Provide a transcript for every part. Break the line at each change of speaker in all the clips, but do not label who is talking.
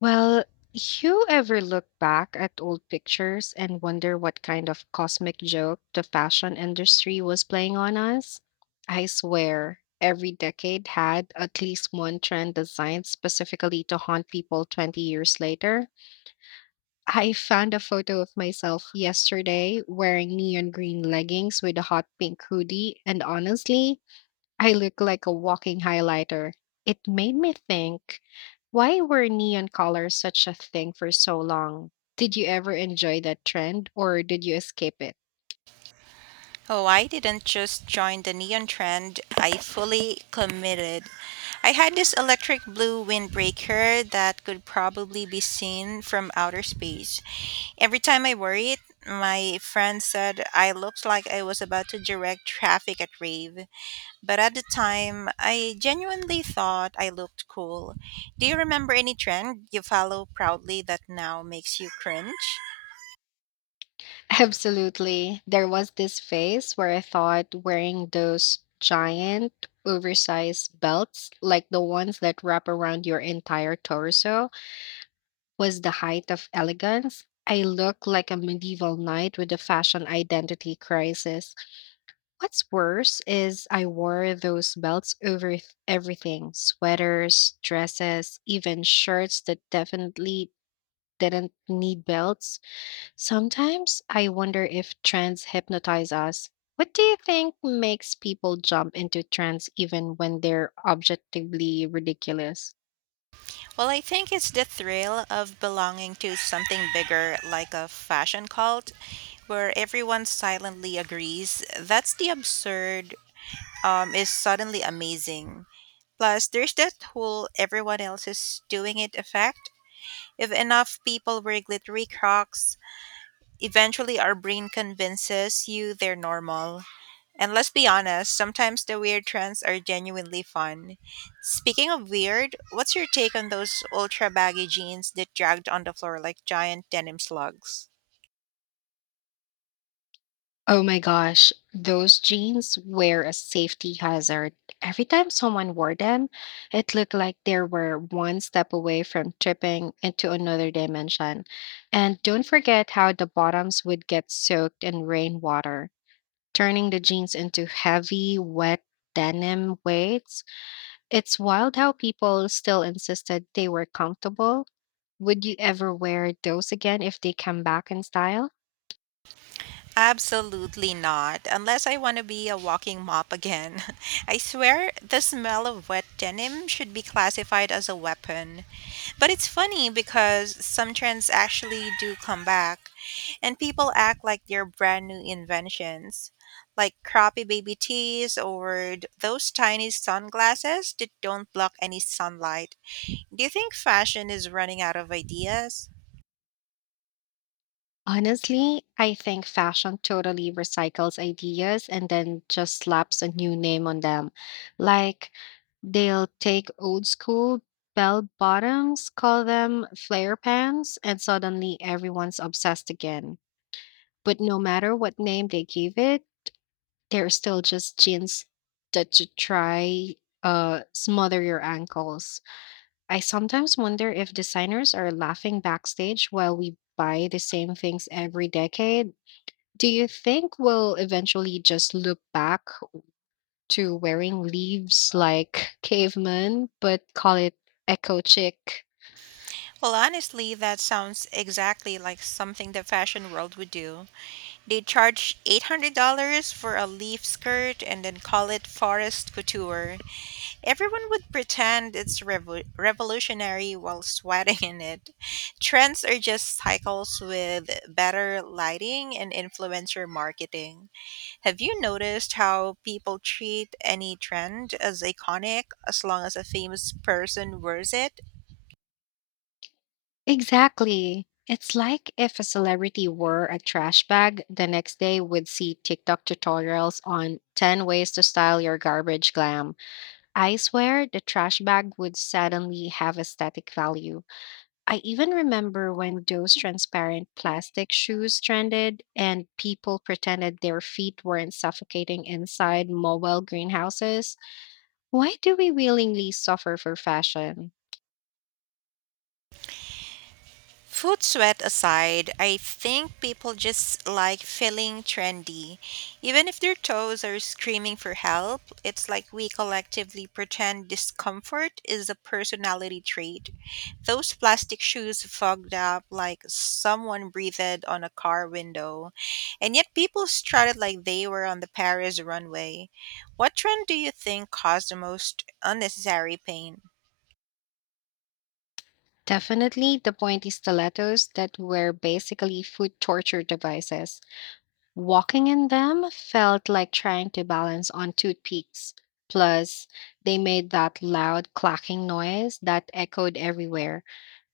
Well, you ever look back at old pictures and wonder what kind of cosmic joke the fashion industry was playing on us? I swear, every decade had at least one trend designed specifically to haunt people 20 years later. I found a photo of myself yesterday wearing neon green leggings with a hot pink hoodie, and honestly, I look like a walking highlighter. It made me think, why were neon colors such a thing for so long? Did you ever enjoy that trend or did you escape it?
Oh, I didn't just join the neon trend. I fully committed. I had this electric blue windbreaker that could probably be seen from outer space. Every time I wore it, my friend said I looked like I was about to direct traffic at rave. But at the time, I genuinely thought I looked cool. Do you remember any trend you follow proudly that now makes you cringe?
Absolutely. There was this phase where I thought wearing those giant, oversized belts, like the ones that wrap around your entire torso, was the height of elegance. I looked like a medieval knight with a fashion identity crisis. What's worse is I wore those belts over everything, sweaters, dresses, even shirts that definitely didn't need belts. Sometimes I wonder if trends hypnotize us. What do you think makes people jump into trends even when they're objectively ridiculous?
Well, I think it's the thrill of belonging to something bigger, like a fashion cult, where everyone silently agrees. That's the absurd is suddenly amazing. Plus, there's that whole everyone else is doing it effect. If enough people wear glittery crocs, eventually our brain convinces you they're normal. And let's be honest, sometimes the weird trends are genuinely fun. Speaking of weird, what's your take on those ultra baggy jeans that dragged on the floor like giant denim slugs?
Oh my gosh, those jeans were a safety hazard. Every time someone wore them, it looked like they were one step away from tripping into another dimension. And don't forget how the bottoms would get soaked in rainwater, turning the jeans into heavy, wet denim weights. It's wild how people still insisted they were comfortable. Would you ever wear those again if they come back in style?
Absolutely not, unless I want to be a walking mop again. I swear the smell of wet denim should be classified as a weapon. But it's funny because some trends actually do come back, and people act like they're brand new inventions, like crappy baby tees or those tiny sunglasses that don't block any sunlight. Do you think fashion is running out of ideas?
Honestly, I think fashion totally recycles ideas and then just slaps a new name on them. Like, they'll take old school bell bottoms, call them flare pants, and suddenly everyone's obsessed again. But no matter what name they give it, they're still just jeans that you try smother your ankles. I sometimes wonder if designers are laughing backstage while we buy the same things every decade. Do you think we'll eventually just look back to wearing leaves like cavemen, but call it eco chic?
Well, honestly, that sounds exactly like something the fashion world would do. They charge $800 for a leaf skirt and then call it forest couture. Everyone would pretend it's revolutionary while sweating in it. Trends are just cycles with better lighting and influencer marketing. Have you noticed how people treat any trend as iconic as long as a famous person wears it?
Exactly. It's like if a celebrity wore a trash bag, the next day would see TikTok tutorials on 10 ways to style your garbage glam. I swear the trash bag would suddenly have aesthetic value. I even remember when those transparent plastic shoes trended and people pretended their feet weren't suffocating inside mobile greenhouses. Why do we willingly suffer for fashion?
Food sweat aside, I think people just like feeling trendy. Even if their toes are screaming for help, it's like we collectively pretend discomfort is a personality trait. Those plastic shoes fogged up like someone breathed on a car window, and yet people strutted like they were on the Paris runway. What trend do you think caused the most unnecessary pain?
Definitely the pointy stilettos that were basically foot torture devices. Walking in them felt like trying to balance on toothpicks. Plus, they made that loud clacking noise that echoed everywhere.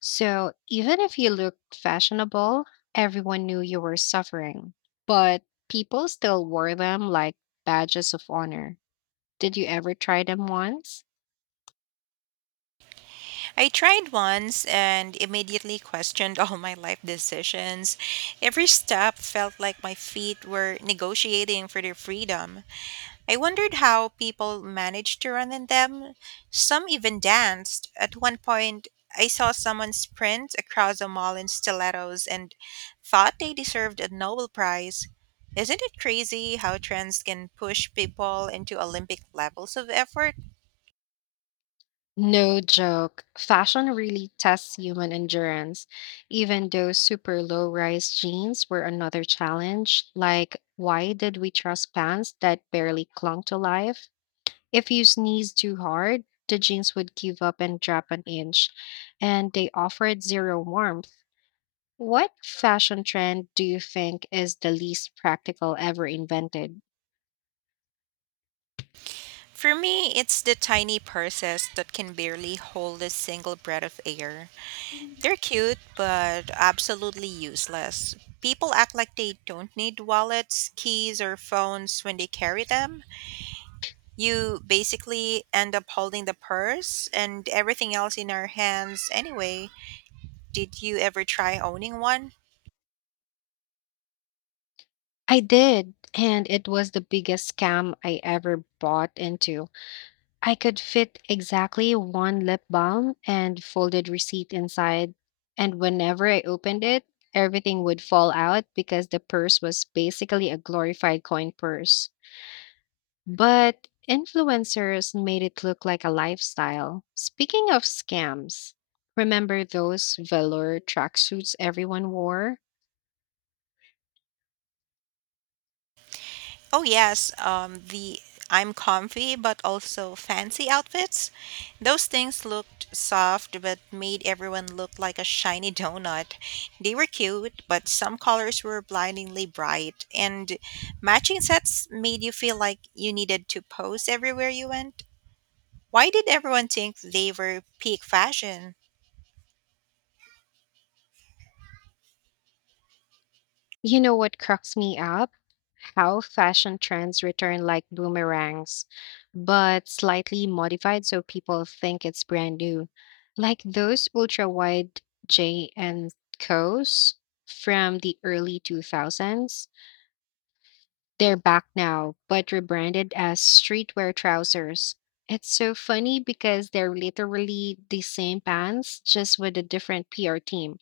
So, even if you looked fashionable, everyone knew you were suffering. But people still wore them like badges of honor. Did you ever try them once?
I tried once and immediately questioned all my life decisions. Every step felt like my feet were negotiating for their freedom. I wondered how people managed to run in them. Some even danced. At one point, I saw someone sprint across a mall in stilettos and thought they deserved a Nobel Prize. Isn't it crazy how trends can push people into Olympic levels of effort?
No joke. Fashion really tests human endurance. Even those super low rise jeans were another challenge. Like, why did we trust pants that barely clung to life? If you sneezed too hard, the jeans would give up and drop an inch, and they offered zero warmth. What fashion trend do you think is the least practical ever invented?
For me, it's the tiny purses that can barely hold a single breath of air. They're cute, but absolutely useless. People act like they don't need wallets, keys, or phones when they carry them. You basically end up holding the purse and everything else in our hands anyway. Did you ever try owning one?
I did, and it was the biggest scam I ever bought into. I could fit exactly one lip balm and folded receipt inside, and whenever I opened it, everything would fall out because the purse was basically a glorified coin purse. But influencers made it look like a lifestyle. Speaking of scams, remember those velour tracksuits everyone wore?
Oh yes, the I'm comfy but also fancy outfits. Those things looked soft but made everyone look like a shiny donut. They were cute, but some colors were blindingly bright, and matching sets made you feel like you needed to pose everywhere you went. Why did everyone think they were peak fashion?
You know what cracks me up? How fashion trends return like boomerangs, but slightly modified so people think it's brand new. Like those ultra wide J and Co's from the early 2000s. They're back now, but rebranded as streetwear trousers. It's so funny because they're literally the same pants, just with a different PR team.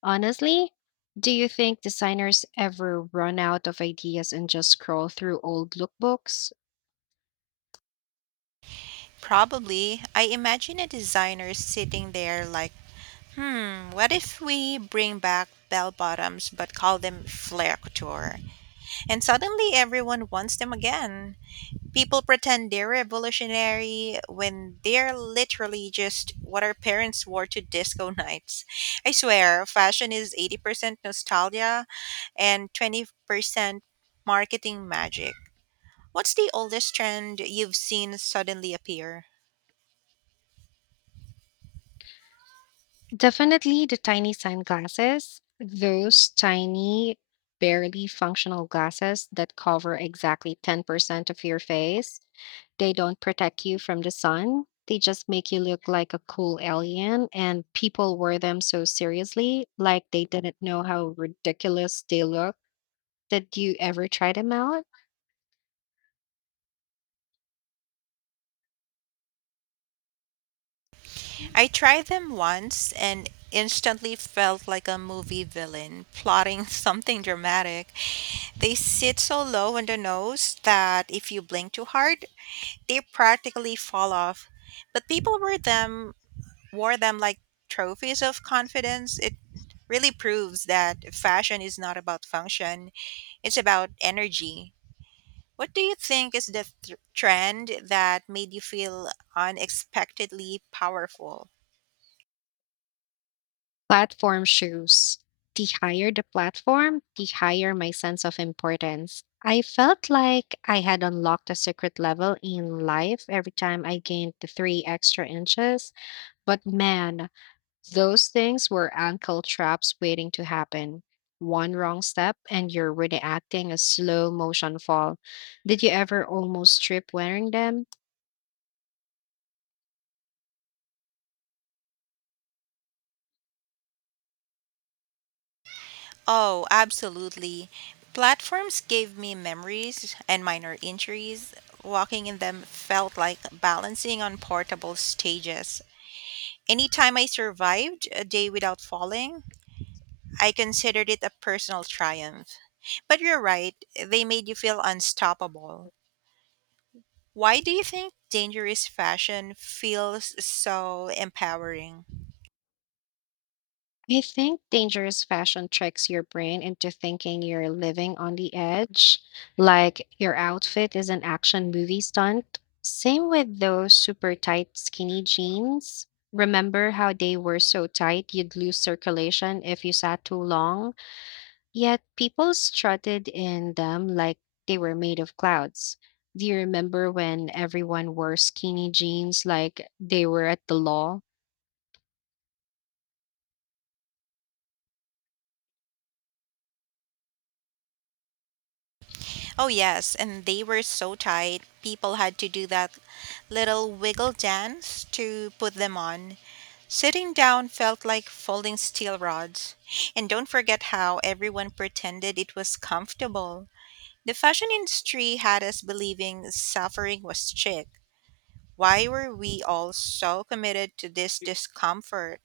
Honestly, do you think designers ever run out of ideas and just scroll through old lookbooks?
Probably, I imagine a designer sitting there like, hmm, what if we bring back bell bottoms but call them flare couture? And suddenly everyone wants them again. People pretend they're revolutionary when they're literally just what our parents wore to disco nights. I swear, fashion is 80% nostalgia and 20% marketing magic. What's the oldest trend you've seen suddenly appear?
Definitely the tiny sunglasses, those tiny, barely functional glasses that cover exactly 10% of your face. They don't protect you from the sun. They just make you look like a cool alien, and people wear them so seriously, like they didn't know how ridiculous they look. Did you ever try them out?
I tried them once and instantly felt like a movie villain plotting something dramatic. They sit so low on the nose that if you blink too hard, they practically fall off. But people wear them wore them like trophies of confidence. It really proves that fashion is not about function, it's about energy. What do you think is the trend that made you feel unexpectedly powerful?
Platform shoes. The higher the platform, the higher my sense of importance. I felt like I had unlocked a secret level in life every time I gained the three extra inches. But man, those things were ankle traps waiting to happen. One wrong step, and you're really acting a slow motion fall. Did you ever almost trip wearing them?
Oh, absolutely. Platforms gave me memories and minor injuries. Walking in them felt like balancing on portable stages. Anytime I survived a day without falling, I considered it a personal triumph. But you're right, they made you feel unstoppable. Why do you think dangerous fashion feels so empowering?
I think dangerous fashion tricks your brain into thinking you're living on the edge, like your outfit is an action movie stunt. Same with those super tight skinny jeans. Remember how they were so tight you'd lose circulation if you sat too long? Yet people strutted in them like they were made of clouds. Do you remember when everyone wore skinny jeans like they were at the law?
Oh, yes, and they were so tight, people had to do that little wiggle dance to put them on. Sitting down felt like folding steel rods. And don't forget how everyone pretended it was comfortable. The fashion industry had us believing suffering was chic. Why were we all so committed to this discomfort?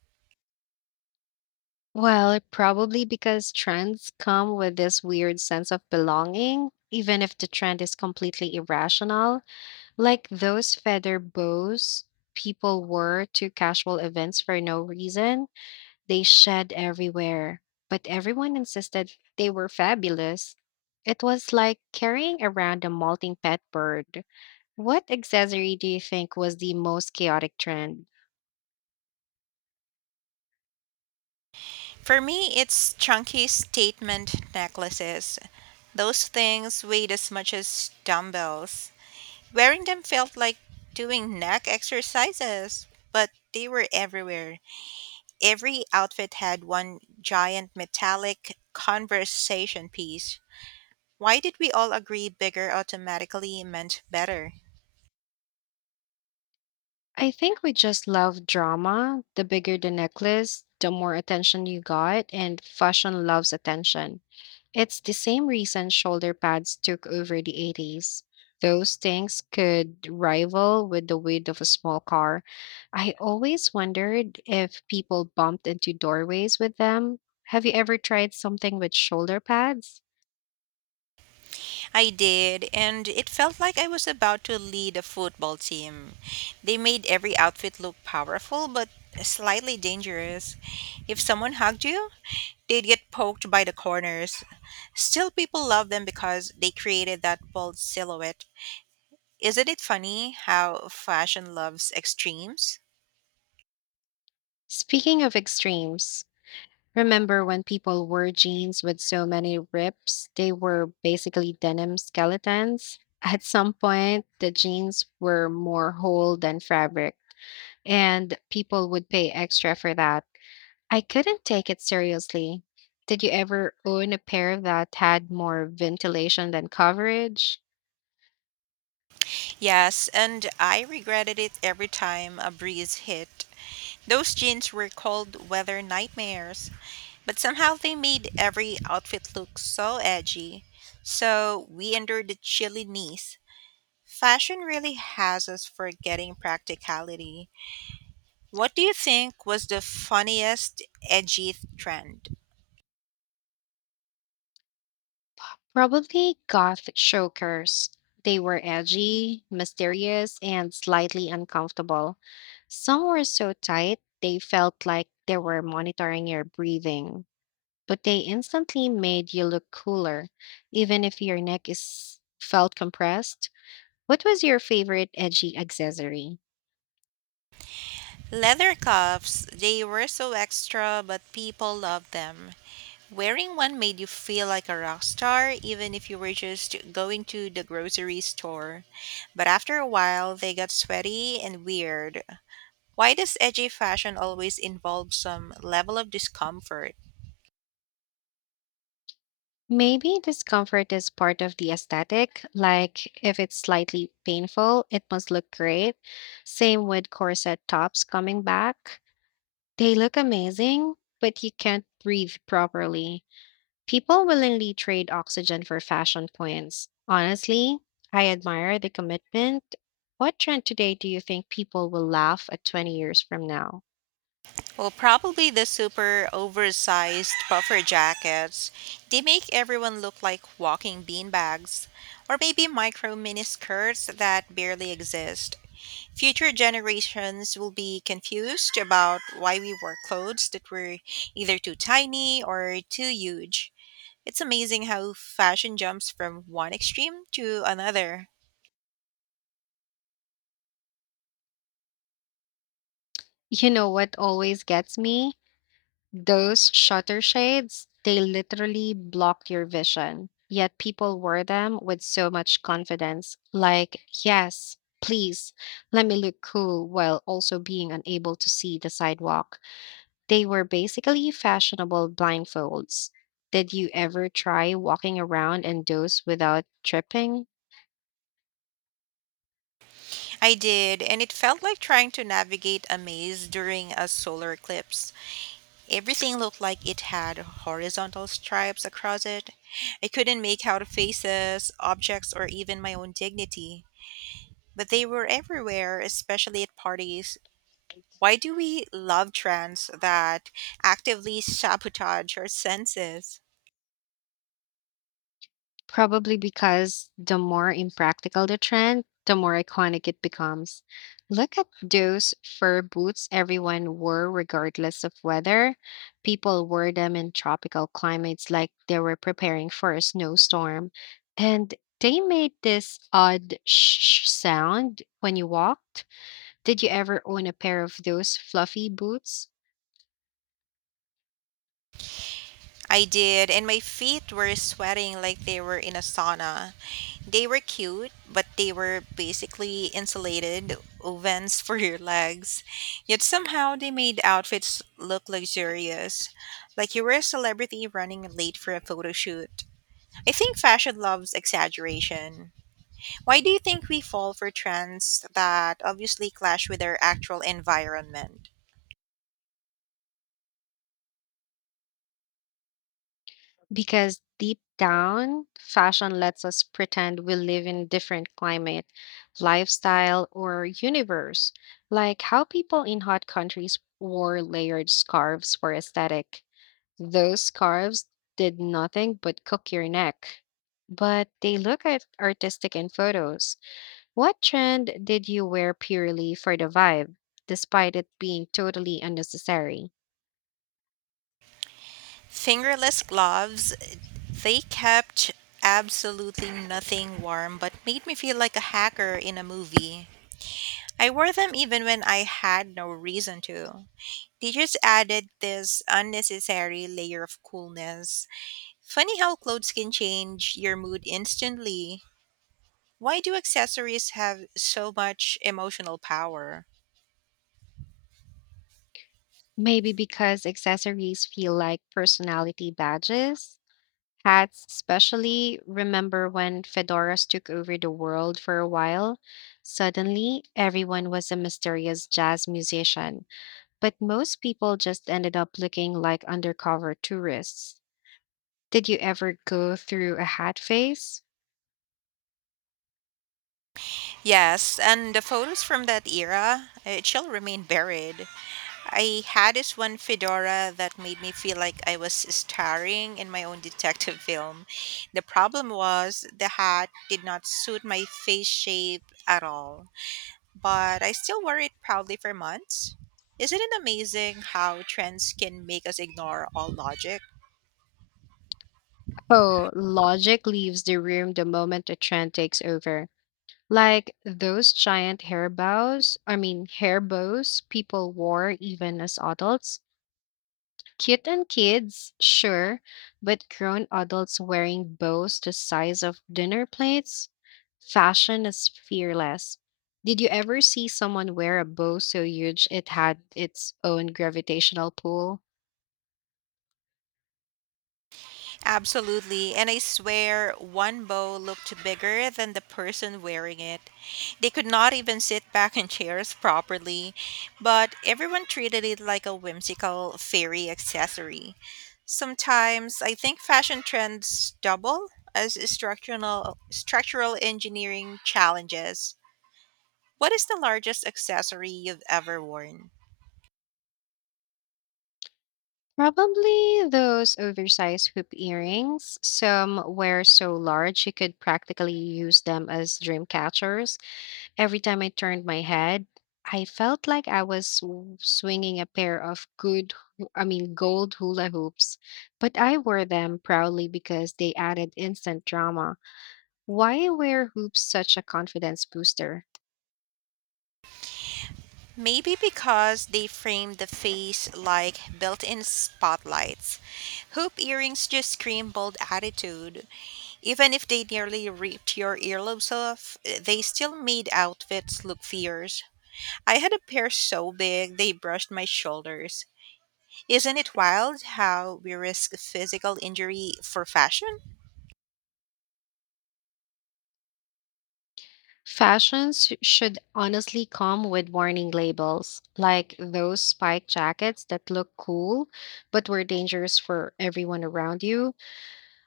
Well, probably because trends come with this weird sense of belonging, even if the trend is completely irrational, like those feather bows people wore to casual events for no reason. They shed everywhere, but everyone insisted they were fabulous. It was like carrying around a molting pet bird. What accessory do you think was the most chaotic trend?
For me, it's chunky statement necklaces. Those things weighed as much as dumbbells. Wearing them felt like doing neck exercises, but they were everywhere. Every outfit had one giant metallic conversation piece. Why did we all agree bigger automatically meant better?
I think we just love drama. The bigger the necklace, the more attention you got, and fashion loves attention. It's the same reason shoulder pads took over the 80s. Those things could rival with the weight of a small car. I always wondered if people bumped into doorways with them. Have you ever tried something with shoulder pads?
I did, and it felt like I was about to lead a football team. They made every outfit look powerful but slightly dangerous. If someone hugged you, they'd get poked by the corners. Still, people love them because they created that bold silhouette. Isn't it funny how fashion loves extremes?
Speaking of extremes, remember when people wore jeans with so many rips? They were basically denim skeletons. At some point, the jeans were more whole than fabric, and people would pay extra for that. I couldn't take it seriously. Did you ever own a pair that had more ventilation than coverage?
Yes, and I regretted it every time a breeze hit. Those jeans were cold weather nightmares, but somehow they made every outfit look so edgy. So we endured the chilly knees. Fashion really has us forgetting practicality. What do you think was the funniest edgy trend?
Probably goth chokers. They were edgy, mysterious, and slightly uncomfortable. Some were so tight they felt like they were monitoring your breathing, but they instantly made you look cooler, even if your neck is felt compressed. What was your favorite edgy accessory?
Leather cuffs, they were so extra, but people loved them. Wearing one made you feel like a rock star, even if you were just going to the grocery store. But after a while, they got sweaty and weird. Why does edgy fashion always involve some level of discomfort?
Maybe discomfort is part of the aesthetic, like if it's slightly painful, it must look great. Same with corset tops coming back. They look amazing, but you can't breathe properly. People willingly trade oxygen for fashion points. Honestly, I admire the commitment. What trend today do you think people will laugh at 20 years from now?
Well, probably the super oversized puffer jackets. They make everyone look like walking beanbags, or maybe micro mini skirts that barely exist. Future generations will be confused about why we wore clothes that were either too tiny or too huge. It's amazing how fashion jumps from one extreme to another.
You know what always gets me? Those shutter shades, they literally block your vision. Yet people wear them with so much confidence. Like, yes, please, let me look cool while also being unable to see the sidewalk. They were basically fashionable blindfolds. Did you ever try walking around in those without tripping?
I did, and it felt like trying to navigate a maze during a solar eclipse. Everything looked like it had horizontal stripes across it. I couldn't make out faces, objects, or even my own dignity, but they were everywhere, especially at parties. Why do we love trends that actively sabotage our senses?
Probably because the more impractical the trend, the more iconic it becomes. Look at those fur boots everyone wore, regardless of weather. People wore them in tropical climates like they were preparing for a snowstorm. And they made this odd sound when you walked. Did you ever own a pair of those fluffy boots?
I did, and my feet were sweating like they were in a sauna. They were cute, but they were basically insulated ovens for your legs. Yet somehow they made outfits look luxurious, like you were a celebrity running late for a photo shoot. I think fashion loves exaggeration. Why do you think we fall for trends that obviously clash with our actual environment?
Because deep down, fashion lets us pretend we live in a different climate, lifestyle, or universe, like how people in hot countries wore layered scarves for aesthetic. Those scarves did nothing but cook your neck, but they look at artistic in photos. What trend did you wear purely for the vibe, despite it being totally unnecessary?
Fingerless gloves, they kept absolutely nothing warm but made me feel like a hacker in a movie. I wore them even when I had no reason to. They just added this unnecessary layer of coolness. Funny how clothes can change your mood instantly. Why do accessories have so much emotional power?
Maybe because accessories feel like personality badges. Hats, especially, remember when fedoras took over the world for a while? Suddenly, everyone was a mysterious jazz musician, but most people just ended up looking like undercover tourists. Did you ever go through a hat phase?
Yes, and the photos from that era, it shall remain buried. I had this one fedora that made me feel like I was starring in my own detective film. The problem was the hat did not suit my face shape at all, but I still wore it proudly for months. Isn't it amazing how trends can make us ignore all logic?
Oh, logic leaves the room the moment a trend takes over. Like those giant hair bows people wore even as adults. Cute and kids, sure, but grown adults wearing bows the size of dinner plates? Fashion is fearless. Did you ever see someone wear a bow so huge it had its own gravitational pull?
Absolutely. And I swear one bow looked bigger than the person wearing it. They could not even sit back in chairs properly, but everyone treated it like a whimsical fairy accessory. Sometimes I think fashion trends double as structural engineering challenges. What is the largest accessory you've ever worn?
Probably those oversized hoop earrings. Some were so large you could practically use them as dream catchers. Every time I turned my head, I felt like I was swinging a pair of good, hu- I mean, gold hula hoops. But I wore them proudly because they added instant drama. Why were hoops such a confidence booster?
Maybe because they frame the face like built in spotlights. Hoop earrings just scream bold attitude. Even if they nearly ripped your earlobes off, they still made outfits look fierce. I had a pair so big they brushed my shoulders. Isn't it wild how we risk physical injury for fashion?
Fashions should honestly come with warning labels, like those spike jackets that look cool but were dangerous for everyone around you.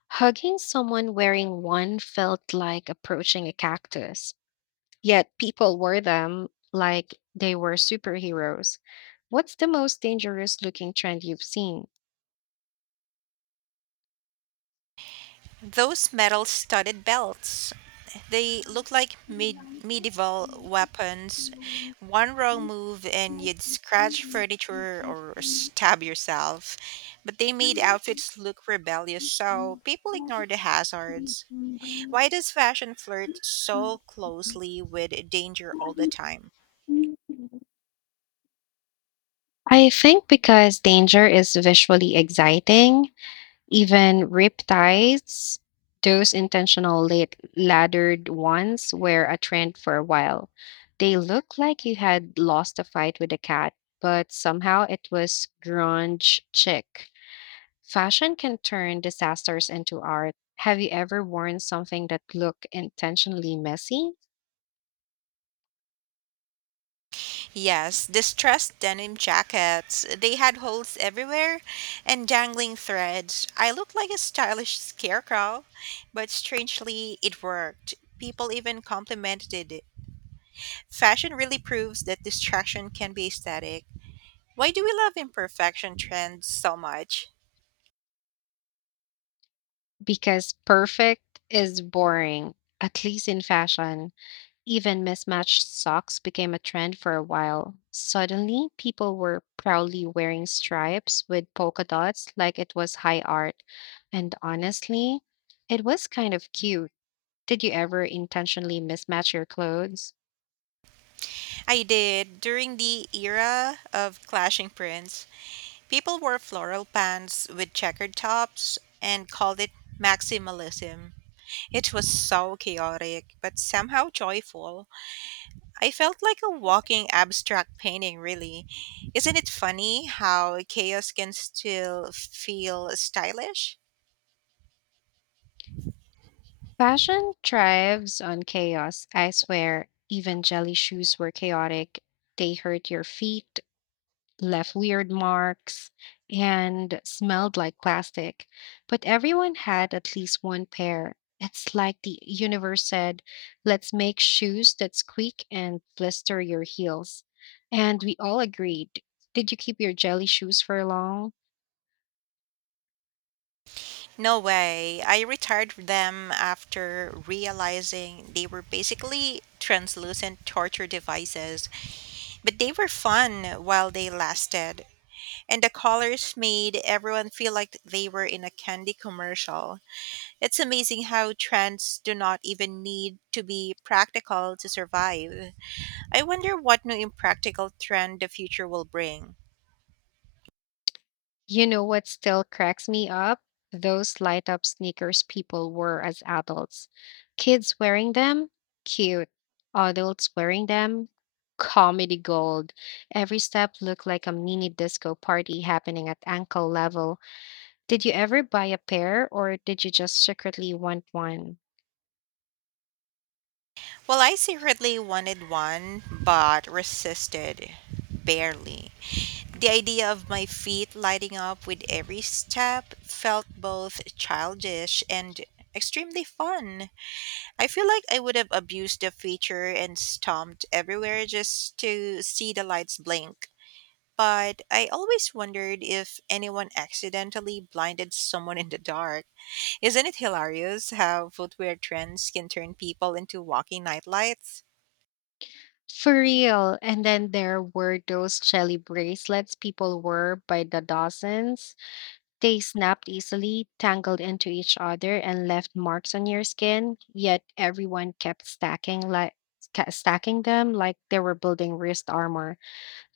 Hugging someone wearing one felt like approaching a cactus. Yet people wore them like they were superheroes. What's the most dangerous looking trend you've seen?
Those metal studded belts, they look like medieval weapons. One wrong move and you'd scratch furniture or stab yourself. But they made outfits look rebellious, so people ignore the hazards. Why does fashion flirt so closely with danger all the time?
I think because danger is visually exciting. Even riptides, those intentional late laddered ones, were a trend for a while. They looked like you had lost a fight with a cat, but somehow it was grunge chic. Fashion can turn disasters into art. Have you ever worn something that looked intentionally messy?
Yes, distressed denim jackets. They had holes everywhere and dangling threads. I looked like a stylish scarecrow, but strangely, it worked. People even complimented it. Fashion really proves that distraction can be aesthetic. Why do we love imperfection trends so much?
Because perfect is boring, at least in fashion. Even mismatched socks became a trend for a while. Suddenly, people were proudly wearing stripes with polka dots like it was high art. And honestly, it was kind of cute. Did you ever intentionally mismatch your clothes?
I did. During the era of clashing prints, people wore floral pants with checkered tops and called it maximalism. It was so chaotic, but somehow joyful. I felt like a walking abstract painting, really. Isn't it funny how chaos can still feel stylish?
Fashion thrives on chaos, I swear. Even jelly shoes were chaotic. They hurt your feet, left weird marks, and smelled like plastic. But everyone had at least one pair. It's like the universe said, let's make shoes that squeak and blister your heels. And we all agreed. Did you keep your jelly shoes for long?
No way. I retired them after realizing they were basically translucent torture devices, but they were fun while they lasted. And the colors made everyone feel like they were in a candy commercial. It's amazing how trends do not even need to be practical to survive. I wonder what new impractical trend the future will bring.
You know what still cracks me up? Those light up sneakers people wore as adults. Kids wearing them? Cute. Adults wearing them? Comedy gold. Every step looked like a mini disco party happening at ankle level. Did you ever buy a pair or did you just secretly want one?
Well, I secretly wanted one, but resisted. Barely. The idea of my feet lighting up with every step felt both childish and extremely fun. I feel like I would have abused the feature and stomped everywhere just to see the lights blink. But I always wondered if anyone accidentally blinded someone in the dark. Isn't it hilarious how footwear trends can turn people into walking nightlights?
For real. And then there were those jelly bracelets people wore by the dozens. They snapped easily, tangled into each other, and left marks on your skin. Yet everyone kept stacking, like stacking them like they were building wrist armor.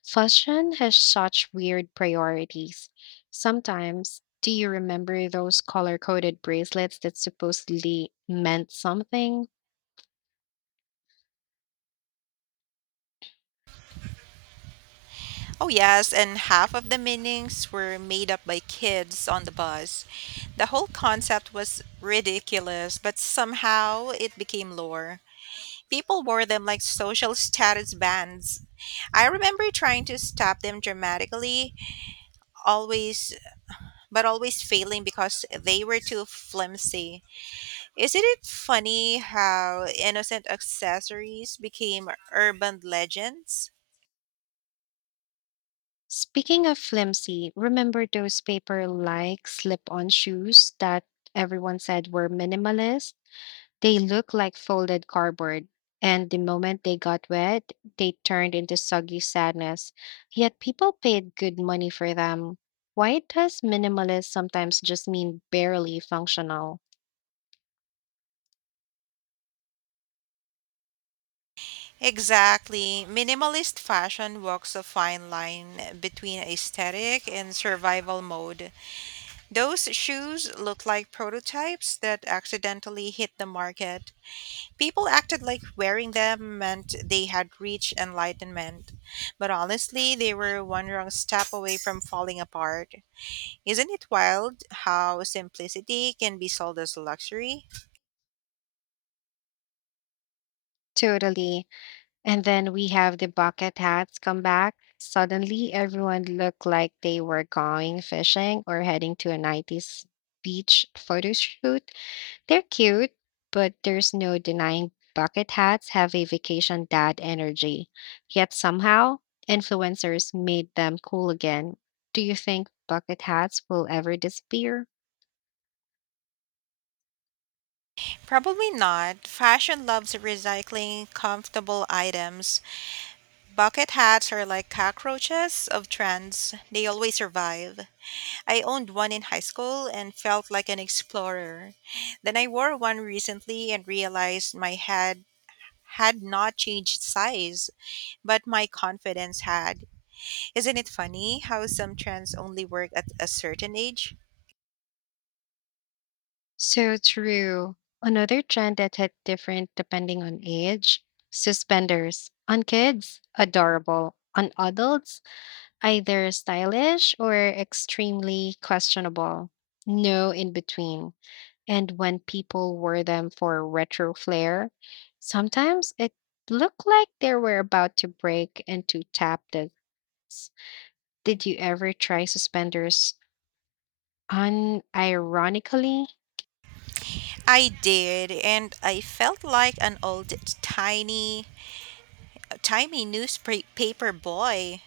Fashion has such weird priorities. Sometimes, do you remember those color-coded bracelets that supposedly meant something?
Oh, yes, and half of the meanings were made up by kids on the bus. The whole concept was ridiculous, but somehow it became lore. People wore them like social status bands. I remember trying to stop them dramatically, always but always failing because they were too flimsy. Isn't it funny how innocent accessories became urban legends?
Speaking of flimsy, remember those paper-like slip-on shoes that everyone said were minimalist? They looked like folded cardboard, and the moment they got wet, they turned into soggy sadness. Yet people paid good money for them. Why does minimalist sometimes just mean barely functional?
Exactly. Minimalist fashion walks a fine line between aesthetic and survival mode. Those shoes look like prototypes that accidentally hit the market. People acted like wearing them meant they had reached enlightenment, but honestly, they were one wrong step away from falling apart. Isn't it wild how simplicity can be sold as luxury?
Totally. And then we have the bucket hats come back. Suddenly, everyone looked like they were going fishing or heading to a 90s beach photo shoot. They're cute, but there's no denying bucket hats have a vacation dad energy. Yet somehow, influencers made them cool again. Do you think bucket hats will ever disappear?
Probably not. Fashion loves recycling comfortable items. Bucket hats are like cockroaches of trends, they always survive. I owned one in high school and felt like an explorer. Then I wore one recently and realized my head had not changed size, but my confidence had. Isn't it funny how some trends only work at a certain age?
So true. Another trend that hit different depending on age, suspenders. On kids, adorable. On adults, either stylish or extremely questionable. No in between. And when people wore them for retro flair, sometimes it looked like they were about to break into tap dance. Did you ever try suspenders unironically?
I did, and I felt like an old tiny, timey newspaper boy.